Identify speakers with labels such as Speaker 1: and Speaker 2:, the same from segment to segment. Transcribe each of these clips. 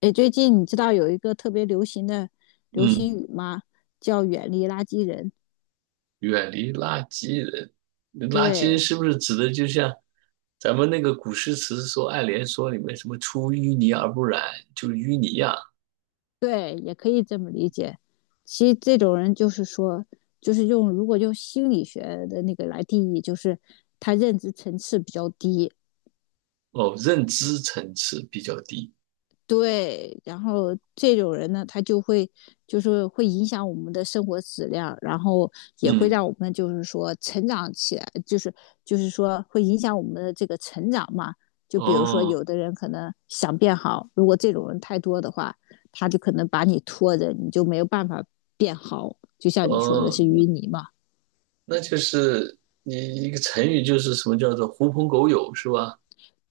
Speaker 1: 哎，最近你知道有一个特别流行的流行
Speaker 2: 嗯，
Speaker 1: 语吗？叫"远离垃圾人"。
Speaker 2: 远离垃圾人，垃圾人
Speaker 1: 对
Speaker 2: 是不是指的就像咱们那个古诗词说《爱莲说》里面什么“出淤泥而不染”，就是淤泥呀、
Speaker 1: 对，也可以这么理解。其实这种人就是说，就是用如果用心理学的那个来定义，就是他认知层次比较低。
Speaker 2: 哦，认知层次比较低。
Speaker 1: 对，然后这种人呢，他就会就是会影响我们的生活质量，然后也会
Speaker 2: 嗯，
Speaker 1: 让我们就是说成长起来，就是说会影响我们的这个成长嘛。就比如说，
Speaker 2: 哦
Speaker 1: 有的人可能想变好，如果这种人太多的话，他就可能把你拖着，你就没有办法变好。就像你说的
Speaker 2: 哦，
Speaker 1: 是淤泥嘛，
Speaker 2: 那就是你一个成语就是什么叫做“狐朋狗友”是吧？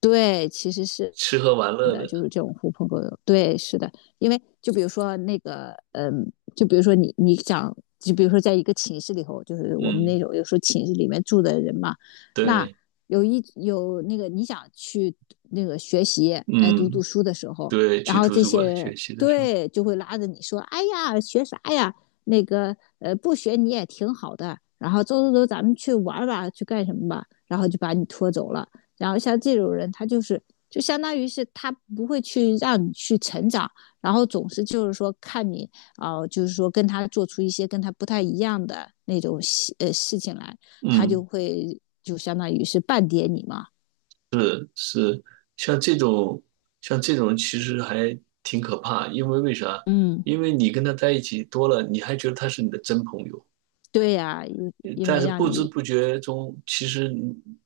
Speaker 1: 对，其实是
Speaker 2: 吃喝玩乐的。
Speaker 1: 狐朋狗友，对，是的，因为就比如说那个，就比如说你想，就比如说在一个寝室里头，就是我们那
Speaker 2: 嗯，
Speaker 1: 种有时候寝室里面住的人嘛。那
Speaker 2: 对，
Speaker 1: 有那个你想去那个学习，哎，读读
Speaker 2: 嗯
Speaker 1: 书的时候，
Speaker 2: 对，
Speaker 1: 然
Speaker 2: 去
Speaker 1: 后
Speaker 2: 图
Speaker 1: 这
Speaker 2: 书
Speaker 1: 些
Speaker 2: 馆
Speaker 1: 人
Speaker 2: 学习的时候，
Speaker 1: 对就会拉着你说，哎呀，学啥呀？那个不学你也挺好的。然后走走走，咱们去玩吧，去干什么吧？然后就把你拖走了。然后像这种人，他就是就相当于是他不会去让你去成长，然后总是就是说看你啊、就是说跟他做出一些跟他不太一样的那种事情来，他就
Speaker 2: 嗯。
Speaker 1: 会就相当于是半点你嘛。
Speaker 2: 是像这种，像这种其实还挺可怕，因为为啥？
Speaker 1: 嗯，
Speaker 2: 因为你跟他在一起多了，你还觉得他是你的真朋友，
Speaker 1: 对呀、因因
Speaker 2: 但
Speaker 1: 为
Speaker 2: 是
Speaker 1: 让
Speaker 2: 不知
Speaker 1: 你
Speaker 2: 不觉中，其实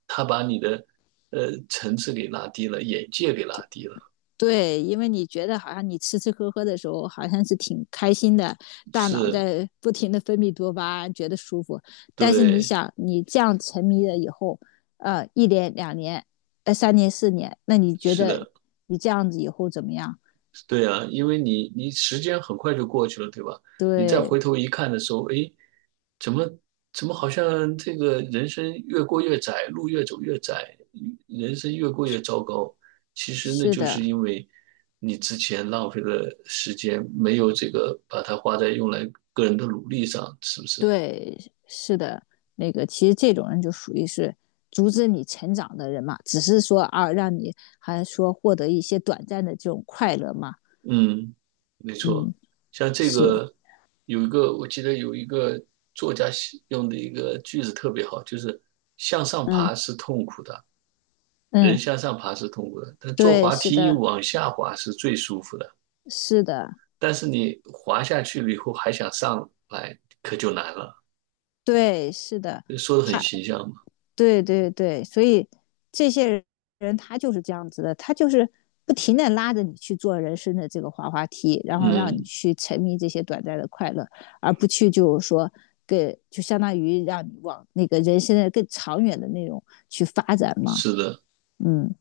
Speaker 2: 他把你的层次给拉低了，眼界给拉低了。
Speaker 1: 对。因为你觉得好像你吃吃喝喝的时候，好像是挺开心的，大脑
Speaker 2: 是，
Speaker 1: 在不停的分泌多巴胺，觉得舒服。但是你
Speaker 2: 对，
Speaker 1: 想，你这样沉迷了以后，1年、2年、3年、4年，那你觉
Speaker 2: 是
Speaker 1: 得
Speaker 2: 的。
Speaker 1: 你这样子以后怎么样？
Speaker 2: 对啊，因为你时间很快就过去了，对吧？你再
Speaker 1: 对，
Speaker 2: 回头一看的时候，诶，怎么怎么好像这个人生越过越窄，路越走越窄，人生越过越糟糕。其实那
Speaker 1: 是
Speaker 2: 就是
Speaker 1: 的，
Speaker 2: 因为你之前浪费了时间，没有这个把它花在用来个人的努力上，是不是？
Speaker 1: 对，是的，那个其实这种人就属于是阻止你成长的人嘛，只是说啊，让你还说获得一些短暂的这种快乐嘛。
Speaker 2: 嗯，没
Speaker 1: 嗯，
Speaker 2: 错，像这
Speaker 1: 是，
Speaker 2: 个有一个，我记得有一个作家写用的一个句子特别好，就是向上
Speaker 1: 嗯
Speaker 2: 爬是痛苦的，人
Speaker 1: 嗯。
Speaker 2: 向上爬是痛苦的，但坐
Speaker 1: 对，
Speaker 2: 滑
Speaker 1: 是
Speaker 2: 梯
Speaker 1: 的，
Speaker 2: 往下滑是最舒服的。
Speaker 1: 是的，
Speaker 2: 但是你滑下去了以后还想上来，可就难了。
Speaker 1: 对，是的，
Speaker 2: 说的很
Speaker 1: 他，
Speaker 2: 形象嘛。
Speaker 1: 对对对，所以这些人他就是这样子的，他就是不停的拉着你去做人生的这个滑滑梯，然后让你
Speaker 2: 嗯，
Speaker 1: 去沉迷这些短暂的快乐，而不去就是说就相当于让你往那个人生的更长远的那种去发展嘛。
Speaker 2: 是的，
Speaker 1: 嗯，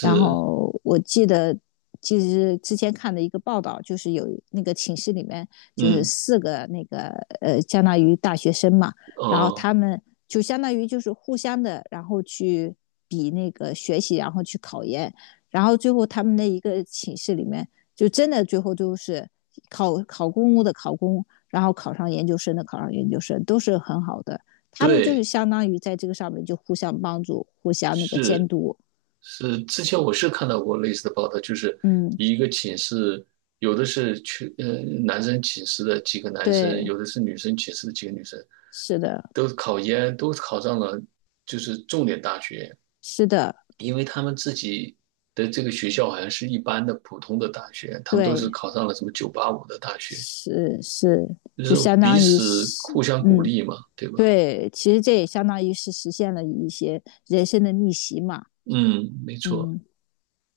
Speaker 1: 然后我记得，其实之前看的一个报道，就是有那个寝室里面就是
Speaker 2: 嗯，
Speaker 1: 四个那个相当于大学生嘛。然后
Speaker 2: 哦，
Speaker 1: 他们就相当于就是互相的，然后去比那个学习，然后去考研，然后最后他们的一个寝室里面，就真的最后都是考考公务的考公，然后考上研究生的考上研究生，都是很好的。他们就是
Speaker 2: 对。
Speaker 1: 相当于在这个上面就互相帮助，互相那个监
Speaker 2: 是
Speaker 1: 督。
Speaker 2: 是，之前我是看到过类似的报道，就是
Speaker 1: 嗯。
Speaker 2: 一个寝室，有的是去男生寝室的几个男生，
Speaker 1: 对，
Speaker 2: 有的是女生寝室的几个女生，
Speaker 1: 是的，
Speaker 2: 都考研都考上了，就是重点大学，
Speaker 1: 是的，
Speaker 2: 因为他们自己的这个学校好像是一般的普通的大学，他们都是
Speaker 1: 对，
Speaker 2: 考上了什么985的大学，
Speaker 1: 是是，
Speaker 2: 就
Speaker 1: 就
Speaker 2: 是
Speaker 1: 相
Speaker 2: 彼
Speaker 1: 当于
Speaker 2: 此
Speaker 1: 是，
Speaker 2: 互相鼓
Speaker 1: 嗯，
Speaker 2: 励嘛，对吧？
Speaker 1: 对，其实这也相当于是实现了一些人生的逆袭嘛。
Speaker 2: 嗯，没错，
Speaker 1: 嗯，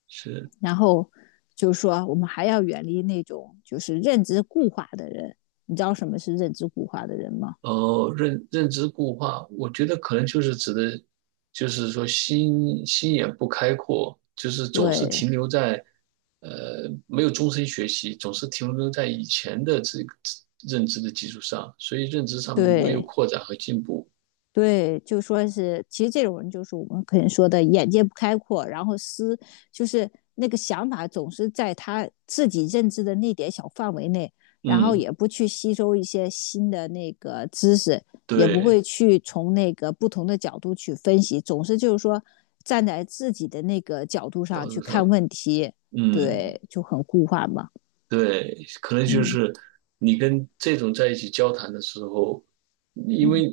Speaker 2: 是。
Speaker 1: 然后就是说，我们还要远离那种就是认知固化的人，你知道什么是认知固化的人吗？
Speaker 2: 认知固化我觉得可能就是指的，就是说心眼不开阔，就是总是
Speaker 1: 对
Speaker 2: 停留在，呃，没有终身学习，总是停留在以前的这个认知的基础上，所以认知上没有
Speaker 1: 对，
Speaker 2: 扩展和进步。
Speaker 1: 对，就说是，其实这种人就是我们可能说的眼界不开阔，然后就是那个想法总是在他自己认知的那点小范围内，然后
Speaker 2: 嗯，
Speaker 1: 也不去吸收一些新的那个知识，也不会
Speaker 2: 对，
Speaker 1: 去从那个不同的角度去分析，总是就是说站在自己的那个角度上
Speaker 2: 角
Speaker 1: 去
Speaker 2: 度
Speaker 1: 看
Speaker 2: 上，
Speaker 1: 问题，
Speaker 2: 嗯。
Speaker 1: 对，就很固化嘛。
Speaker 2: 对，可能就
Speaker 1: 嗯
Speaker 2: 是你跟这种在一起交谈的时候，因
Speaker 1: 嗯，
Speaker 2: 为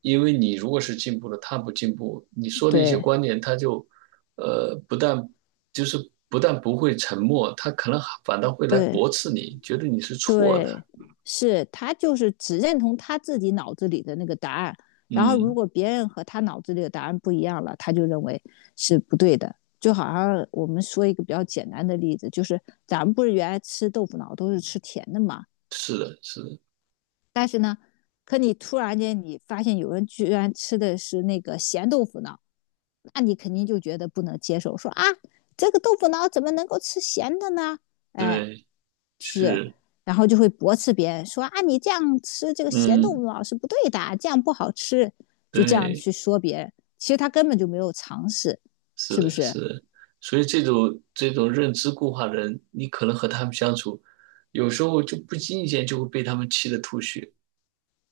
Speaker 2: 因为你如果是进步了，他不进步，你说的一些
Speaker 1: 对
Speaker 2: 观点，他就呃不但就是不但不会沉默，他可能还反倒会来
Speaker 1: 对。
Speaker 2: 驳斥你，觉得你是错的。
Speaker 1: 对，是他就是只认同他自己脑子里的那个答案，然后如
Speaker 2: 嗯，
Speaker 1: 果别人和他脑子里的答案不一样了，他就认为是不对的。就好像我们说一个比较简单的例子，就是咱们不是原来吃豆腐脑都是吃甜的嘛，
Speaker 2: 是的，是的，
Speaker 1: 但是呢，可你突然间你发现有人居然吃的是那个咸豆腐脑，那你肯定就觉得不能接受，说啊，这个豆腐脑怎么能够吃咸的呢？哎，
Speaker 2: 对，
Speaker 1: 是，
Speaker 2: 是，
Speaker 1: 然后就会驳斥别人说啊，你这样吃这个咸豆
Speaker 2: 嗯，
Speaker 1: 腐脑是不对的，这样不好吃，就这样
Speaker 2: 对。
Speaker 1: 去说别人。其实他根本就没有尝试，
Speaker 2: 是
Speaker 1: 是不
Speaker 2: 的，
Speaker 1: 是？
Speaker 2: 是的，所以这种认知固化的人，你可能和他们相处，有时候就不经意间就会被他们气得吐血，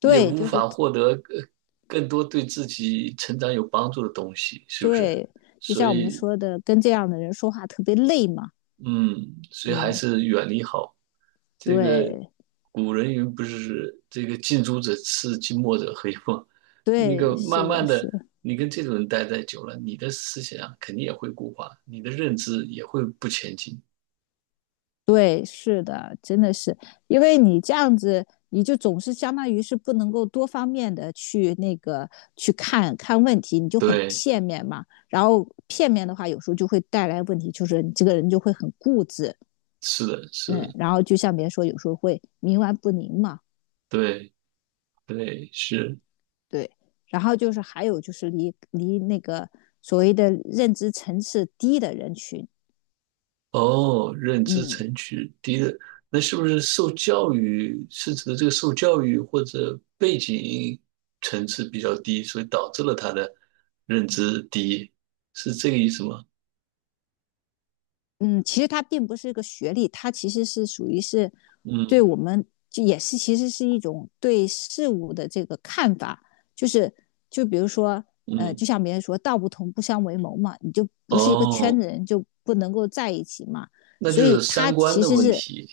Speaker 2: 也无
Speaker 1: 就是
Speaker 2: 法获得更多对自己成长有帮助的东西，是不是？
Speaker 1: 对，就
Speaker 2: 所
Speaker 1: 像我们
Speaker 2: 以
Speaker 1: 说的，跟这样的人说话特别累嘛。
Speaker 2: 嗯，所以还
Speaker 1: 嗯，
Speaker 2: 是远离好。这个
Speaker 1: 对
Speaker 2: 古人云不是这个近朱者赤，近墨者黑嘛？那
Speaker 1: 对，
Speaker 2: 个
Speaker 1: 是
Speaker 2: 慢
Speaker 1: 的，
Speaker 2: 慢的，
Speaker 1: 是。
Speaker 2: 你跟这种人待在久了，你的思想啊肯定也会固化，你的认知也会不前进。
Speaker 1: 对，是的，真的是，因为你这样子，你就总是相当于是不能够多方面的去那个去看看问题，你就很
Speaker 2: 对，
Speaker 1: 片面嘛。然后片面的话，有时候就会带来问题，就是你这个人就会很固执。
Speaker 2: 是的，是
Speaker 1: 嗯，
Speaker 2: 的，
Speaker 1: 然后就像别人说，有时候会冥顽不灵嘛。
Speaker 2: 对，对，是。
Speaker 1: 对。然后就是还有就是离那个所谓的认知层次低的人群。
Speaker 2: 哦，认知
Speaker 1: 嗯，
Speaker 2: 层级低的，那是不是受教育是指的这个受教育或者背景层次比较低，所以导致了他的认知低，是这个意思吗？
Speaker 1: 嗯，其实他并不是一个学历，他其实是属于是对
Speaker 2: 嗯
Speaker 1: 我们就也是其实是一种对事物的这个看法，就是就比如说
Speaker 2: 嗯，
Speaker 1: 就像别人说"道不同不相为谋"嘛，你就不是一个圈
Speaker 2: 哦，
Speaker 1: 子人就不能够在一起嘛，
Speaker 2: 那就
Speaker 1: 所以
Speaker 2: 是
Speaker 1: 他
Speaker 2: 三观
Speaker 1: 其
Speaker 2: 的
Speaker 1: 实
Speaker 2: 问
Speaker 1: 是
Speaker 2: 题。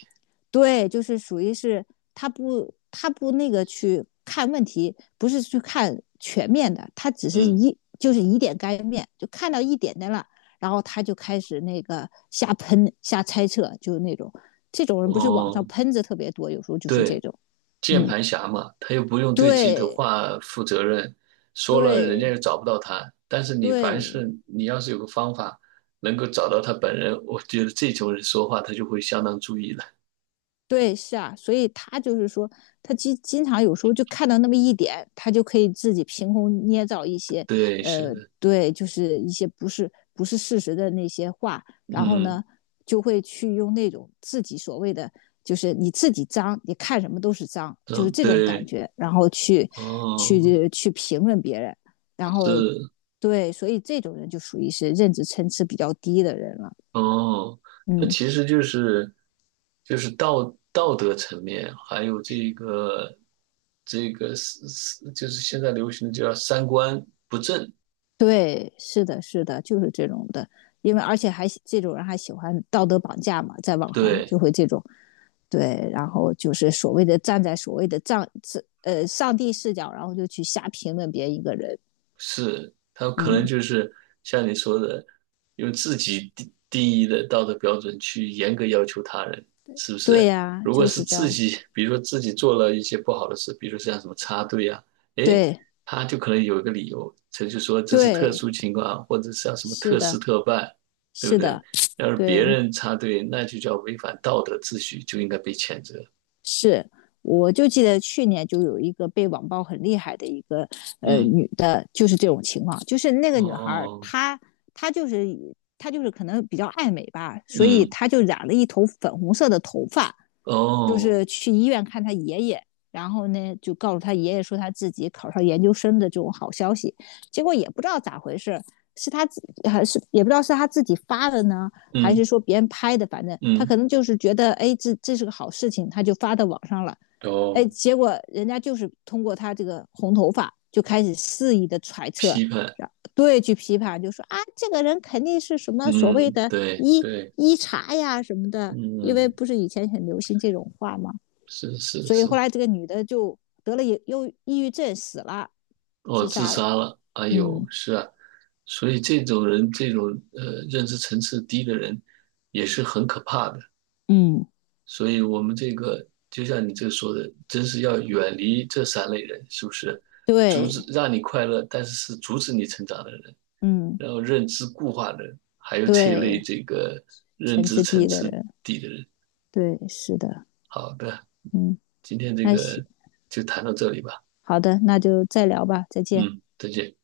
Speaker 1: 对，就是属于是他不那个去看问题，不是去看全面的，他只是
Speaker 2: 嗯
Speaker 1: 就是以点概面，就看到一点点了。然后他就开始那个瞎喷、瞎猜测，就是那种这种人不是网上
Speaker 2: 哦，
Speaker 1: 喷子特别多，有时候就是这
Speaker 2: 对。
Speaker 1: 种，
Speaker 2: 键
Speaker 1: 嗯，
Speaker 2: 盘侠嘛，他又不用对自己的
Speaker 1: 对
Speaker 2: 话负责任，说了人家
Speaker 1: 对
Speaker 2: 又找不到他。但是你凡
Speaker 1: 对
Speaker 2: 是你要是有个方法能够找到他本人，我觉得这种人说话他就会相当注意了。
Speaker 1: 对，是啊，所以他就是说，他经常有时候就看到那么一点，他就可以自己凭空捏造一些，
Speaker 2: 对，是
Speaker 1: 呃，
Speaker 2: 的，
Speaker 1: 对，就是一些不是事实的那些话，然后
Speaker 2: 嗯，
Speaker 1: 呢，就会去用那种自己所谓的，就是你自己脏，你看什么都是脏，就是
Speaker 2: 嗯，
Speaker 1: 这种感
Speaker 2: 对，
Speaker 1: 觉，然后去
Speaker 2: 哦，
Speaker 1: 评论别人，然后
Speaker 2: 是，
Speaker 1: 对，所以这种人就属于是认知层次比较低的人了。
Speaker 2: 哦，那
Speaker 1: 嗯。
Speaker 2: 其实就是就是道德层面，还有这个这个就是现在流行的叫三观不正，
Speaker 1: 对，是的，是的，就是这种的，因为而且还这种人还喜欢道德绑架嘛，在网上就
Speaker 2: 对。
Speaker 1: 会这种，对，然后就是所谓的站在所谓的上帝视角，然后就去瞎评论别一个人。
Speaker 2: 是，他可
Speaker 1: 嗯，
Speaker 2: 能就是像你说的，用自己定义的道德标准去严格要求他人，是不
Speaker 1: 对
Speaker 2: 是？
Speaker 1: 呀、啊
Speaker 2: 如果
Speaker 1: 就
Speaker 2: 是
Speaker 1: 是这
Speaker 2: 自
Speaker 1: 样，
Speaker 2: 己，比如说自己做了一些不好的事，比如说像什么插队啊，诶，
Speaker 1: 对
Speaker 2: 他就可能有一个理由，他就说这是特
Speaker 1: 对，
Speaker 2: 殊情况，或者像什么
Speaker 1: 是
Speaker 2: 特事
Speaker 1: 的，
Speaker 2: 特办，对不
Speaker 1: 是
Speaker 2: 对？
Speaker 1: 的，
Speaker 2: 要是别
Speaker 1: 对，
Speaker 2: 人插队，那就叫违反道德秩序，就应该被谴责。
Speaker 1: 是，我就记得去年就有一个被网暴很厉害的一个
Speaker 2: 嗯，
Speaker 1: 女的，就是这种情况，就是那个女孩儿，
Speaker 2: 哦，
Speaker 1: 她就是她就是可能比较爱美吧，所以
Speaker 2: 嗯，
Speaker 1: 她就染了一头粉红色的头发，就
Speaker 2: 哦，
Speaker 1: 是去医院看他爷爷，然后呢就告诉他爷爷说他自己考上研究生的这种好消息，结果也不知道咋回事，是他自还是也不知道是他自己发的呢，还是
Speaker 2: 嗯，
Speaker 1: 说别人拍的，反正他可
Speaker 2: 嗯，
Speaker 1: 能就是觉得哎这是个好事情，他就发到网上了。哎，
Speaker 2: 哦，
Speaker 1: 结果人家就是通过他这个红头发就开始肆意的揣测，
Speaker 2: 批判。
Speaker 1: 然对，去批判，就说啊，这个人肯定是什么所谓
Speaker 2: 嗯，
Speaker 1: 的
Speaker 2: 对
Speaker 1: 医
Speaker 2: 对，
Speaker 1: 医茶呀什么的，因为
Speaker 2: 嗯，
Speaker 1: 不是以前很流行这种话吗？
Speaker 2: 是是
Speaker 1: 所以后
Speaker 2: 是，
Speaker 1: 来这个女的就得了抑郁症死了，
Speaker 2: 哦，
Speaker 1: 自
Speaker 2: 自
Speaker 1: 杀了。
Speaker 2: 杀了，哎呦，
Speaker 1: 嗯
Speaker 2: 是啊，所以这种人，认知层次低的人，也是很可怕的。
Speaker 1: 嗯，
Speaker 2: 所以我们这个，就像你这说的，真是要远离这三类人，是不是？阻止
Speaker 1: 对，
Speaker 2: 让你快乐，但是是阻止你成长的人，
Speaker 1: 嗯
Speaker 2: 然后认知固化的人，还有这类
Speaker 1: 对，
Speaker 2: 这个认
Speaker 1: 全
Speaker 2: 知
Speaker 1: 知
Speaker 2: 层
Speaker 1: 地的
Speaker 2: 次
Speaker 1: 人，
Speaker 2: 低的人。
Speaker 1: 对，是的，
Speaker 2: 好的，
Speaker 1: 嗯，
Speaker 2: 今天这
Speaker 1: 那行，
Speaker 2: 个就谈到这里吧。
Speaker 1: 好的，那就再聊吧，再见。
Speaker 2: 嗯，再见。